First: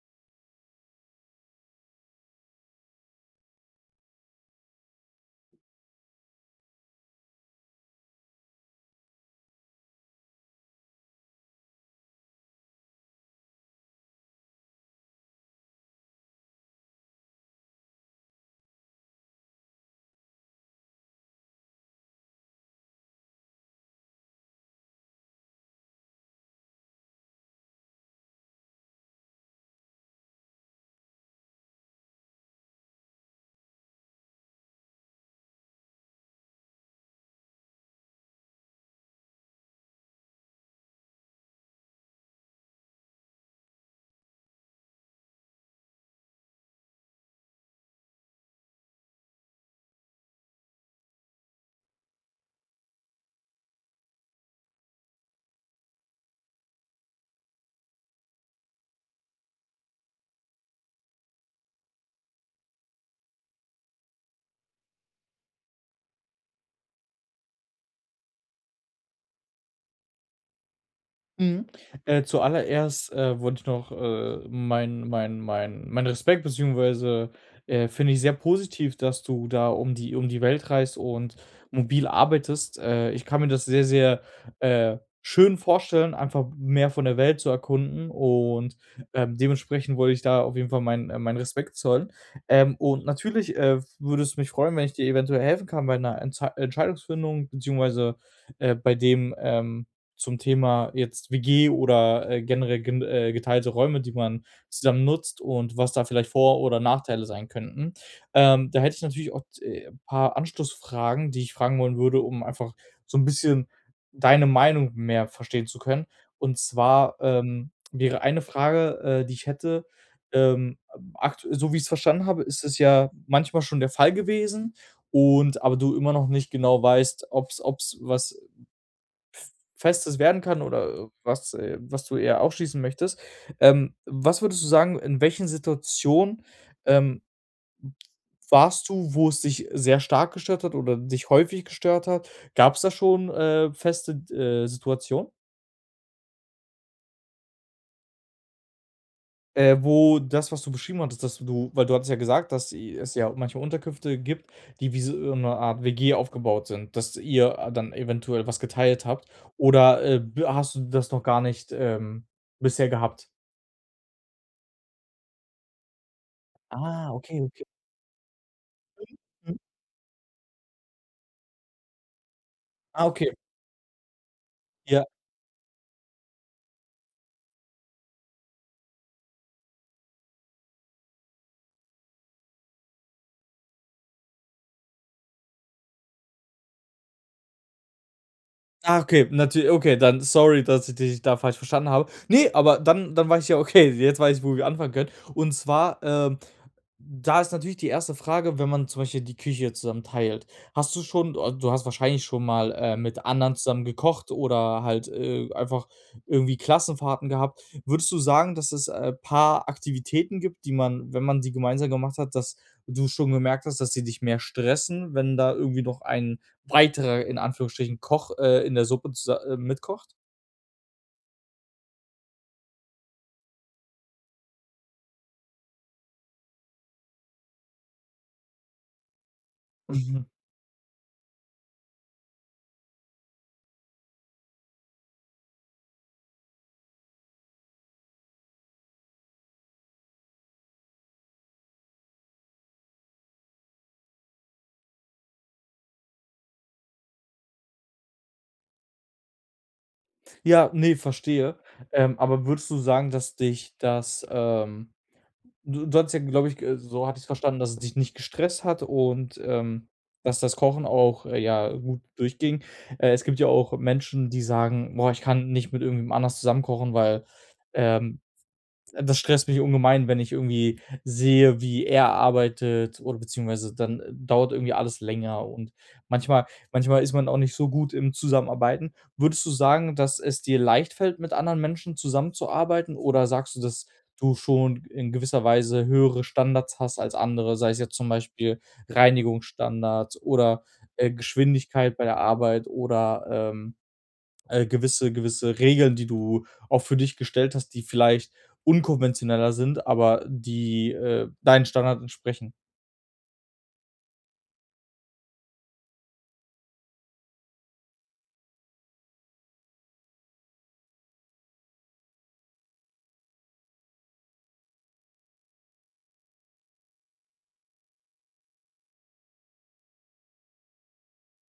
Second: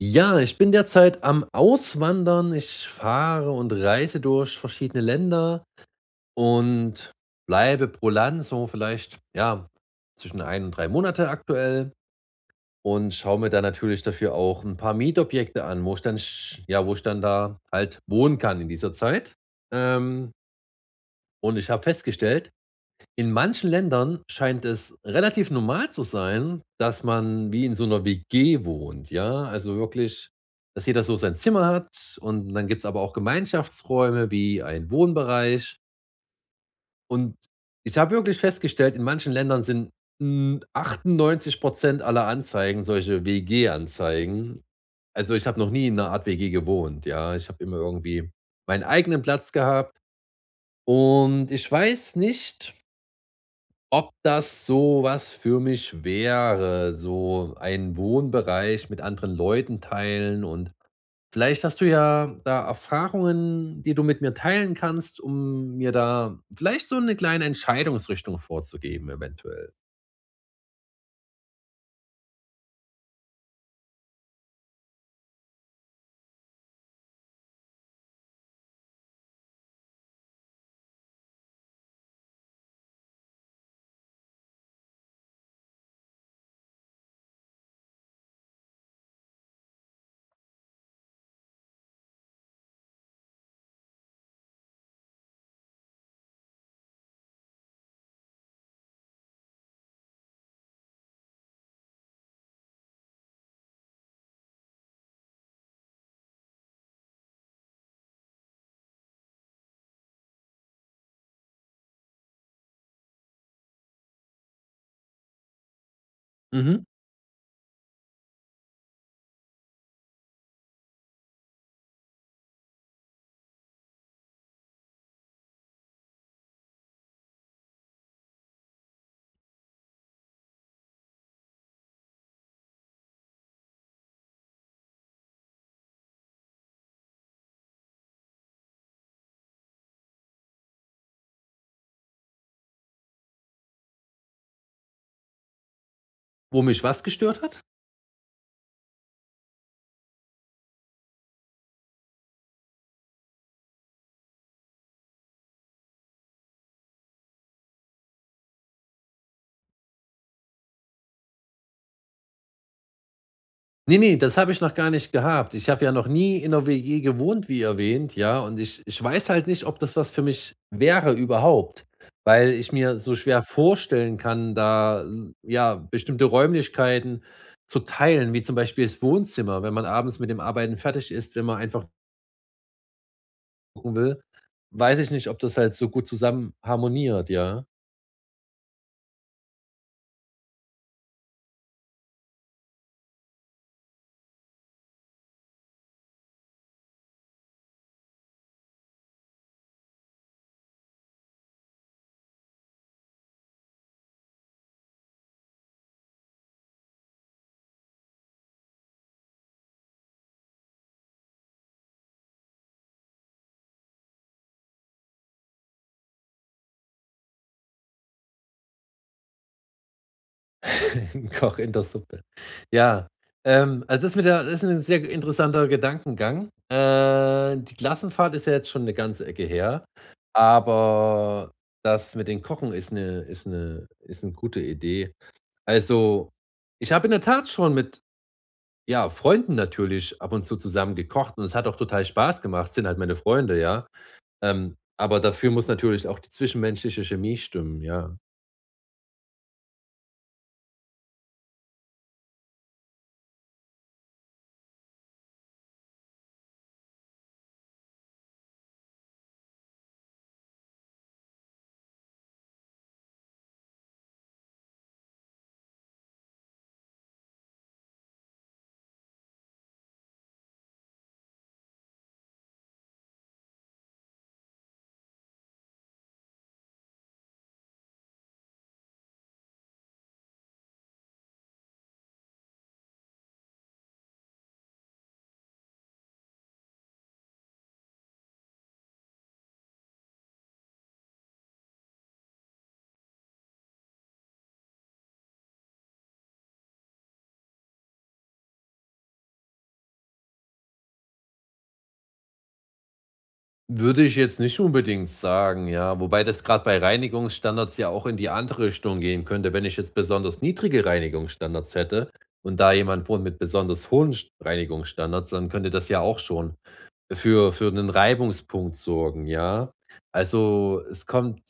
Ja, ich bin derzeit am Auswandern. Ich fahre und reise durch verschiedene Länder und bleibe pro Land so vielleicht, ja, zwischen 1 und 3 Monate aktuell und schaue mir dann natürlich dafür auch ein paar Mietobjekte an, wo ich dann sch ja, wo ich dann da halt wohnen kann in dieser Zeit. Ähm, und ich habe festgestellt, in manchen Ländern scheint es relativ normal zu sein, dass man wie in so 'ner WG wohnt, ja? Also, wirklich, dass jeder so sein Zimmer hat und dann gibt's aber auch Gemeinschaftsräume wie ein Wohnbereich. Und ich habe wirklich festgestellt, in manchen Ländern sind, hm, Prozent aller Anzeigen solche WG-Anzeigen. Also, ich habe noch nie in einer Art WG gewohnt, ja? Ich habe immer irgendwie meinen eigenen Platz gehabt und ich weiß nicht, ob das so was für mich wäre, so einen Wohnbereich mit anderen Leuten teilen, und vielleicht hast du ja da Erfahrungen, die du mit mir teilen kannst, um mir da vielleicht so eine kleine Entscheidungsrichtung vorzugeben eventuell. Mhm. Zuallererst, wollte ich noch, meinen Respekt beziehungsweise, finde ich sehr positiv, dass du da um die Welt reist und mobil arbeitest. Ich kann mir das sehr, sehr, äh, schön vorstellen, einfach mehr von der Welt zu erkunden und, dementsprechend wollte ich da auf jeden Fall meinen meinen Respekt zollen. Und natürlich, würde es mich freuen, wenn ich dir eventuell helfen kann bei einer Entsei Entscheidungsfindung beziehungsweise, bei dem zum Thema jetzt WG oder, generell gen geteilte Räume, die man zusammen nutzt und was da vielleicht Vor- oder Nachteile sein könnten. Da hätte ich natürlich auch, paar Anschlussfragen, die ich fragen wollen würde, um einfach so 'n bisschen deine Meinung mehr verstehen zu können. Und Mhm. zwar, wäre eine Frage, die ich hätte, ähm, akt so wie ich's verstanden habe, ist es ja manchmal schon der Fall gewesen und aber du immer noch nicht genau weißt, ob's was Festes werden kann oder was du eher ausschließen möchtest. Was würdest du sagen, in welchen Situationen, ähm, warst du, wo es dich sehr stark gestört hat oder dich häufig gestört hat? Gab es da schon, feste Situationen, Wo mich was gestört hat? Wo das, was du beschrieben hattest, dass du weil du hattest ja gesagt, dass i es ja manche Unterkünfte gibt, die wie so eine Art WG aufgebaut sind, dass ihr, dann eventuell was geteilt habt oder, b hast du das noch gar nicht, bisher gehabt? Ne, ne, das habe ich noch gar nicht gehabt. Ich habe ja noch nie in 'ner WG Ah, okay, gewohnt, wie okay. erwähnt, ja, und ich weiß halt Mhm. nicht, ob das was für mich wäre überhaupt, weil ich mir Ah, so okay. schwer vorstellen kann, da, Ja. l ja, bestimmte Räumlichkeiten zu teilen, wie zum Beispiel das Wohnzimmer. Wenn man abends mit dem Arbeiten fertig ist, wenn man einfach gucken will, weiß ich nicht, ob das halt so gut zusammen harmoniert, ja. Ah, okay, natürlich okay, dann sorry, dass ich dich da falsch verstanden habe. Nee, aber dann weiß ich ja, okay, jetzt weiß ich, wo wir anfangen können. Und zwar, ähm, da ist natürlich die erste Frage, wenn man zum Beispiel die Küche zusammen teilt. Hast du schon oh, Du hast wahrscheinlich schon mal, mit anderen zusammen gekocht oder halt, einfach irgendwie Klassenfahrten gehabt. Würdest du sagen, dass es ein paar Aktivitäten gibt, die man, wenn man die gemeinsam gemacht hat, dass du schon gemerkt hast, dass sie dich mehr stressen, wenn da irgendwie noch ein weiterer, in Anführungsstrichen, Koch, in der Suppe zusa mitkocht? Ein Koch in der Suppe. Ja, also das mit der das ist ein sehr interessanter Gedankengang. Die Klassenfahrt ist ja jetzt schon eine ganze Ecke her, Mhm. aber das mit dem Kochen ist eine gute Idee. Also, ich habe in der Tat schon mit, ja, Freunden natürlich ab und zu zusammen gekocht und es hat auch total Spaß gemacht, sind halt meine Freunde, ja. Aber dafür muss natürlich auch die zwischenmenschliche Chemie stimmen, ja. Ja, nee, verstehe. Aber würdest du sagen, dass dich das, Du du hattest ja, glaube ich, so hatte ich es verstanden, dass es dich nicht gestresst hat und, dass das Kochen auch, ja, gut durchging. Es gibt ja auch Menschen, die sagen: „Boah, ich kann nicht mit irgendwem anders zusammen kochen, weil, ähm, das stresst mich ungemein, wenn ich irgendwie sehe, wie er arbeitet oder beziehungsweise dann dauert irgendwie alles länger und manchmal manchmal ist man auch nicht so gut im Zusammenarbeiten. Würdest du sagen, dass es dir leicht fällt, mit anderen Menschen zusammenzuarbeiten oder sagst du, dass du schon in gewisser Weise höhere Standards hast als andere, sei es jetzt zum Beispiel Reinigungsstandards oder, Geschwindigkeit bei der Arbeit oder, ähm gewisse Regeln, die du auch für dich gestellt hast, die vielleicht unkonventioneller sind, aber die, deinen Standard entsprechen. Würde ich jetzt nicht unbedingt sagen, ja. Wobei das gerade bei Reinigungsstandards ja auch in die andere Richtung gehen könnte. Wenn ich jetzt besonders niedrige Reinigungsstandards hätte und da jemand wohnt mit besonders hohen St Reinigungsstandards, dann könnte das ja auch schon für einen Reibungspunkt sorgen, ja. Also, es kommt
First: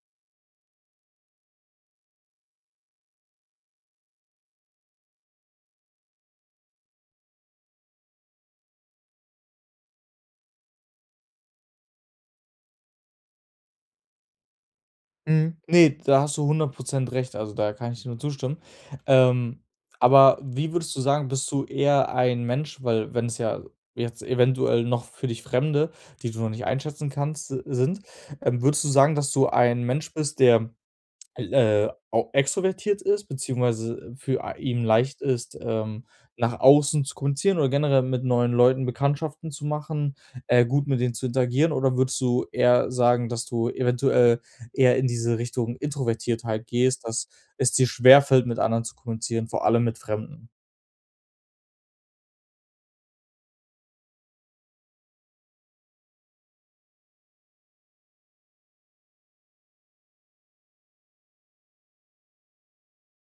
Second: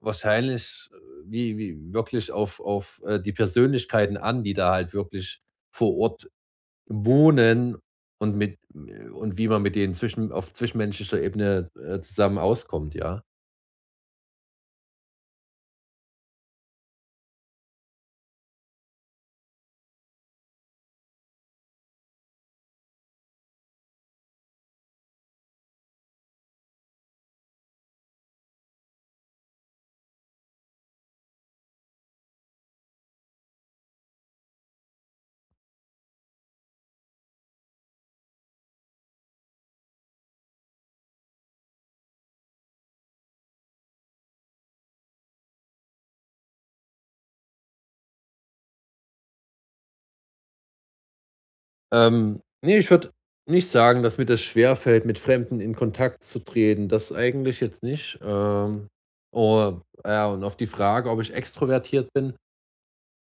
wahrscheinlich, wie wirklich auf auf die Persönlichkeiten an, die da halt wirklich vor Ort Wohnen und mit und wie man mit denen zwischen auf zwischenmenschlicher Ebene, zusammen auskommt, ja. Mhm. Ne, da hast du 100% recht, also da kann ich dir nur zustimmen. Ähm, aber wie würdest du sagen, bist du eher ein Mensch, weil wenn es ja jetzt eventuell noch für dich Fremde, die du noch nicht einschätzen kannst, si sind, würdest du sagen, dass du ein Mensch bist, der au extrovertiert ist, beziehungsweise für a ihn leicht ist, nach außen zu kommunizieren oder generell mit neuen Leuten Bekanntschaften zu machen, gut mit denen zu interagieren? Oder würdest du eher sagen, dass du eventuell eher in diese Richtung Introvertiertheit gehst, dass es dir schwerfällt, mit anderen zu kommunizieren, vor allem mit Fremden? Ne, ich würde nicht sagen, dass mir das schwerfällt, mit Fremden in Kontakt zu treten. Das eigentlich jetzt nicht. Oh, ja, und auf die Frage, ob ich extrovertiert bin.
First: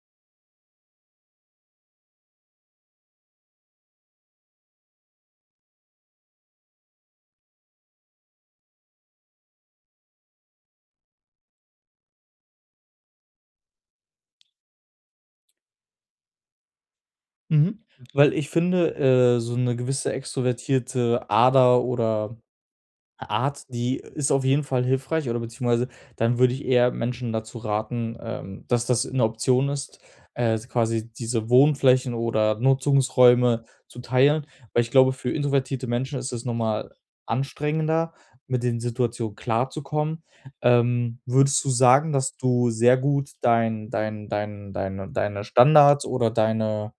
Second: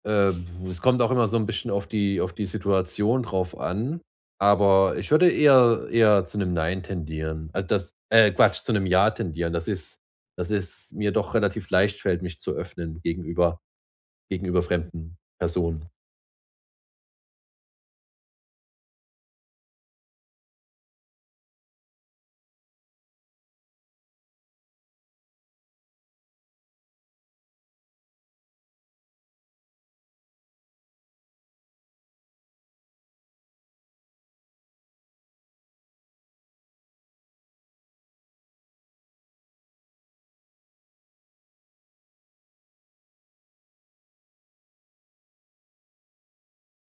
Äh, Es kommt auch immer so ein bisschen auf die Situation drauf an, aber ich würde eher zu einem Nein tendieren. Also, das Quatsch, zu einem Ja tendieren. Das ist mir doch relativ leicht fällt, mich zu öffnen gegenüber fremden Personen. Mhm. Weil ich finde, so eine gewisse extrovertierte Ader oder Art, die ist auf jeden Fall hilfreich oder beziehungsweise dann würde ich eher Menschen dazu raten, dass das eine Option ist, quasi diese Wohnflächen oder Nutzungsräume zu teilen, weil ich glaube, für introvertierte Menschen ist es nochmal anstrengender, mit den Situationen klarzukommen. Würdest du sagen, dass du sehr gut deine Standards oder deine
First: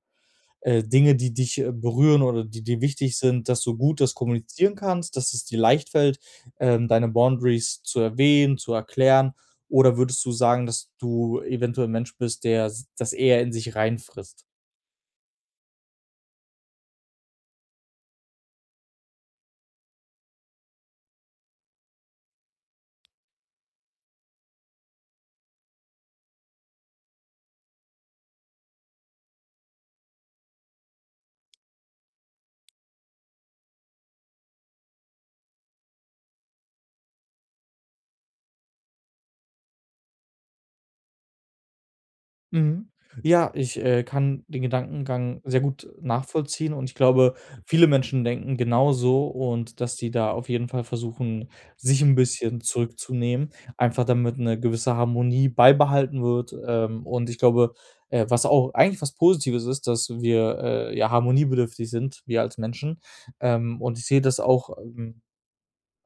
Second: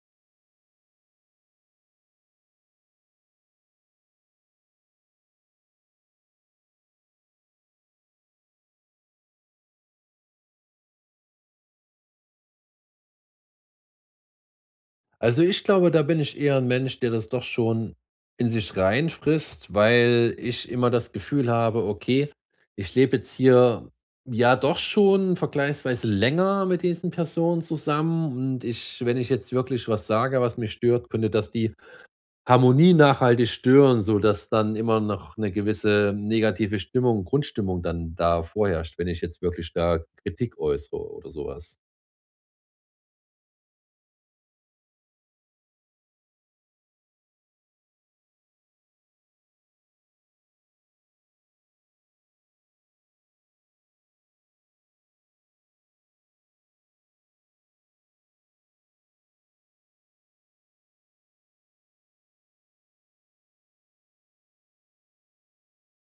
Dinge, die dich, berühren oder die dir wichtig sind, dass du gut das kommunizieren kannst, dass es dir leicht fällt, deine Boundaries zu erwähnen, zu erklären? Oder würdest du sagen, dass du eventuell 'n Mensch bist, der s das eher in sich reinfrisst? Also, ich glaube, da bin ich eher ein Mensch, der das doch schon in sich reinfrisst, weil ich immer das Gefühl habe: „Okay, ich lebe jetzt hier ja doch schon vergleichsweise länger mit diesen Personen zusammen und ich wenn ich jetzt wirklich was sage, was mich stört, könnte das die Harmonie nachhaltig stören, so dass dann immer noch eine gewisse negative Stimmung Grundstimmung dann da vorherrscht, wenn ich jetzt wirklich da Kritik äußere oder sowas. Mhm. Ja, ich, kann den Gedankengang sehr gut nachvollziehen und ich glaube, viele Menschen denken genauso und dass die da auf jeden Fall versuchen, sich ein bisschen zurückzunehmen, einfach damit eine gewisse Harmonie beibehalten wird. Und ich glaube, was auch eigentlich was Positives ist, dass wir, ja, harmoniebedürftig sind, wir als Menschen. Und ich sehe das auch,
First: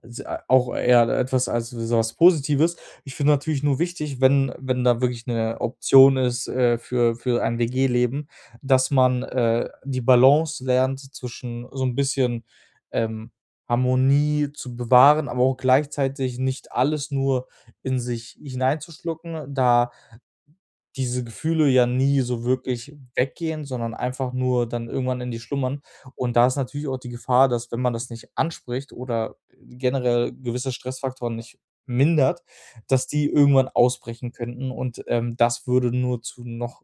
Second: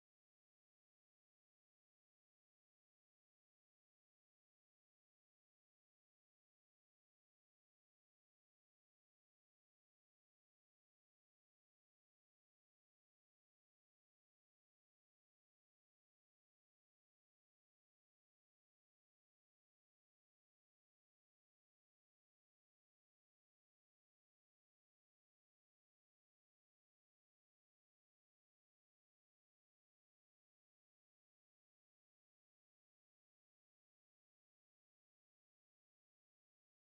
s auch eher etwas als so Positives. Ich finde natürlich nur wichtig, wenn da wirklich eine Option ist, für ein WG-Leben, dass man, die Balance lernt zwischen so ein bisschen, ähm, Harmonie zu bewahren, aber auch gleichzeitig nicht alles nur in sich hineinzuschlucken, da diese Gefühle ja nie so wirklich weggehen, sondern einfach nur dann irgendwann in die schlummern. Und da ist natürlich auch die Gefahr, dass wenn man das nicht anspricht oder generell gewisse Stressfaktoren nicht mindert, dass die irgendwann ausbrechen könnten und, das würde nur zu noch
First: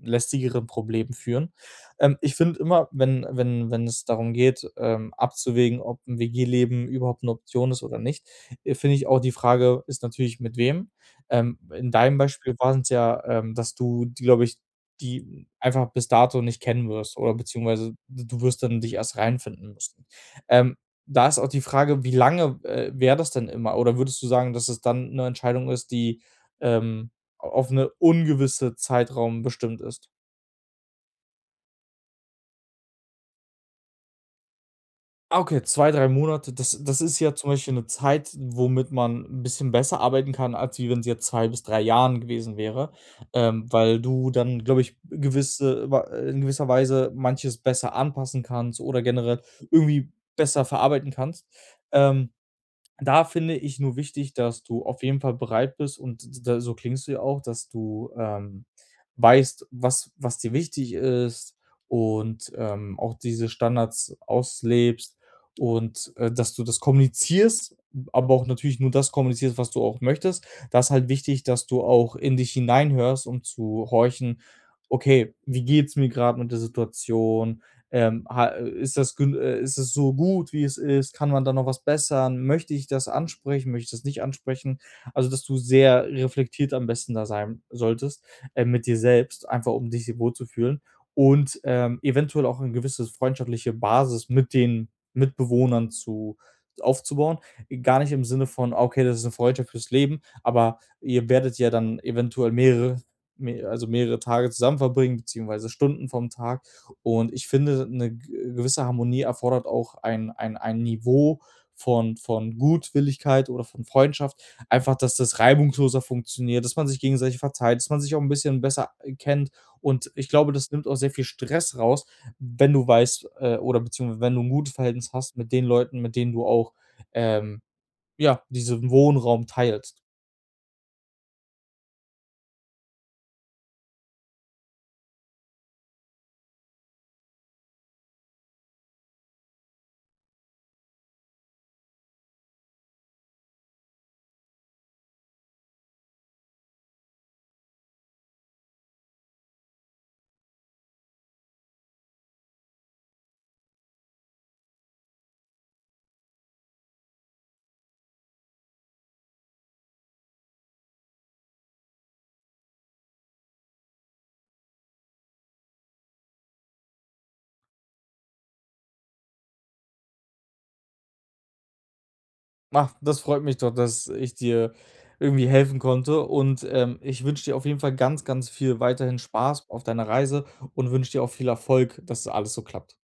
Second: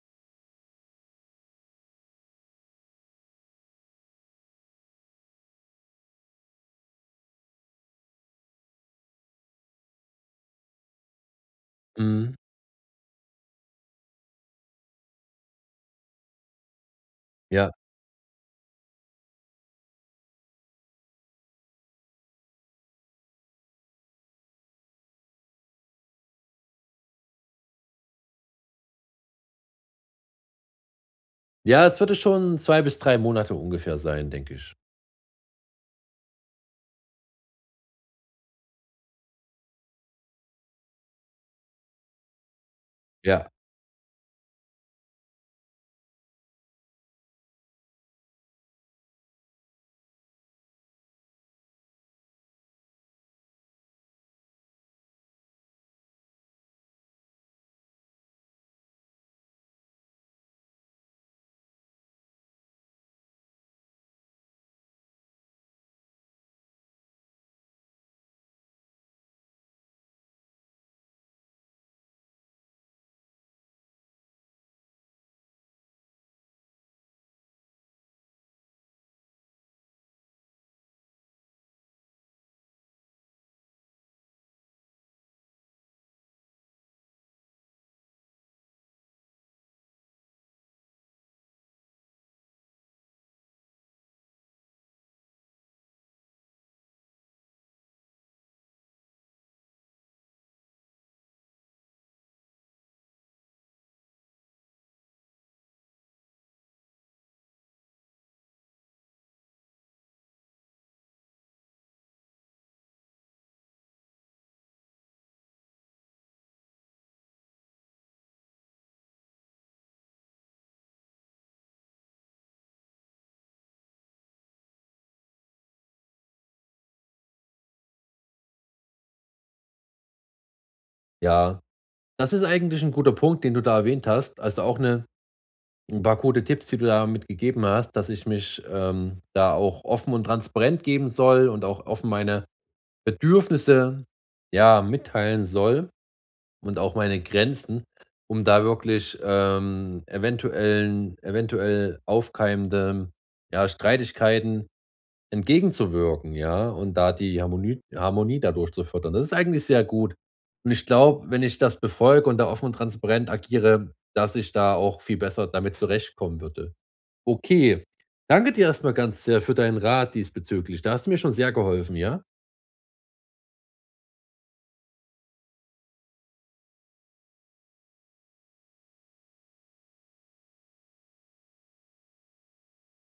lästigeren Problemen führen. Ich finde immer, wenn es darum geht, abzuwägen, ob 'n WG-Leben überhaupt eine Option ist oder nicht, finde ich auch, die Frage ist natürlich mit wem. In deinem Mhm, Beispiel war es ja, dass du, glaube ich, die einfach bis dato nicht kennen wirst oder ja. beziehungsweise du wirst dann dich erst reinfinden müssen. Ähm, Da ist auch die Frage, wie lange, wäre das denn immer? Oder würdest du sagen, dass es dann eine Entscheidung ist, die, ähm auf eine ungewisse Zeitraum bestimmt ist. Ja, es würde schon 2 bis 3 Monate ungefähr sein, denke ich. Ah, okay, 2 3 Monate, das ist ja zum Beispiel eine Zeit, womit man ein bisschen besser arbeiten kann, als wie wenn es jetzt 2 bis 3 Jahren gewesen wäre, Ja, weil du dann, glaube ich, gewisse wa in gewisser Weise manches besser anpassen kannst oder generell irgendwie besser verarbeiten kannst. Ähm Da finde ich nur wichtig, dass du auf jeden Fall bereit bist und da, so klingst du ja auch, dass du, weißt, was was dir wichtig ist und, auch diese Standards auslebst und, dass du das kommunizierst, aber auch natürlich nur das kommunizierst, was du auch möchtest. Das ist halt wichtig, dass du auch in dich hineinhörst, um zu horchen: „Okay, wie geht's mir gerade mit der Situation? Ha ist das gün ist es so gut, wie es ist? Kann man da noch was bessern? Möchte ich das ansprechen? Möchte ich das nicht ansprechen?“ Also, dass du sehr reflektiert am besten da sein solltest, mit dir selbst, einfach um dich hier wohlzufühlen und, eventuell auch eine gewisse freundschaftliche Basis mit den Mitbewohnern zu aufzubauen. Gar nicht im Sinne von: „Okay, das ist 'ne Freundschaft fürs Leben“, aber ihr werdet ja dann eventuell mehrere me also mehrere Tage zusammen verbringen, beziehungsweise Stunden vom Tag. Und ich finde, eine ge gewisse Harmonie erfordert auch ein Niveau von Gutwilligkeit oder von Freundschaft. Einfach, dass das reibungsloser funktioniert, dass man sich gegenseitig verzeiht, dass man sich auch ein bisschen besser kennt. Und ich glaube, das nimmt auch sehr viel Stress raus, wenn du weißt, oder beziehungsweise wenn du ein gutes Verhältnis hast mit den Leuten, mit denen du auch, ähm, ja, diesen Wohnraum teilst. ja. Das ist eigentlich ein guter Punkt, den du da erwähnt hast. Also, auch eine ein paar gute Tipps, die du da mitgegeben hast, dass ich mich, da auch offen und transparent geben soll und auch offen meine Bedürfnisse, ja, mitteilen soll und auch meine Grenzen, um da wirklich, eventuell aufkeimende, ja, Streitigkeiten entgegenzuwirken, ja, und da die Harmonie dadurch zu fördern. Das ist eigentlich sehr gut. Und ich glaube, wenn ich das befolge und da offen und transparent agiere, dass ich da auch viel besser damit zurechtkommen würde. Okay, danke dir erstmal ganz sehr für deinen Rat diesbezüglich. Da hast du mir schon sehr geholfen, ja? Ach, das freut mich doch, dass ich dir irgendwie helfen konnte und, ich wünsche dir auf jeden Fall ganz, ganz viel weiterhin Spaß auf deiner Reise und wünsche dir auch viel Erfolg, dass alles so klappt.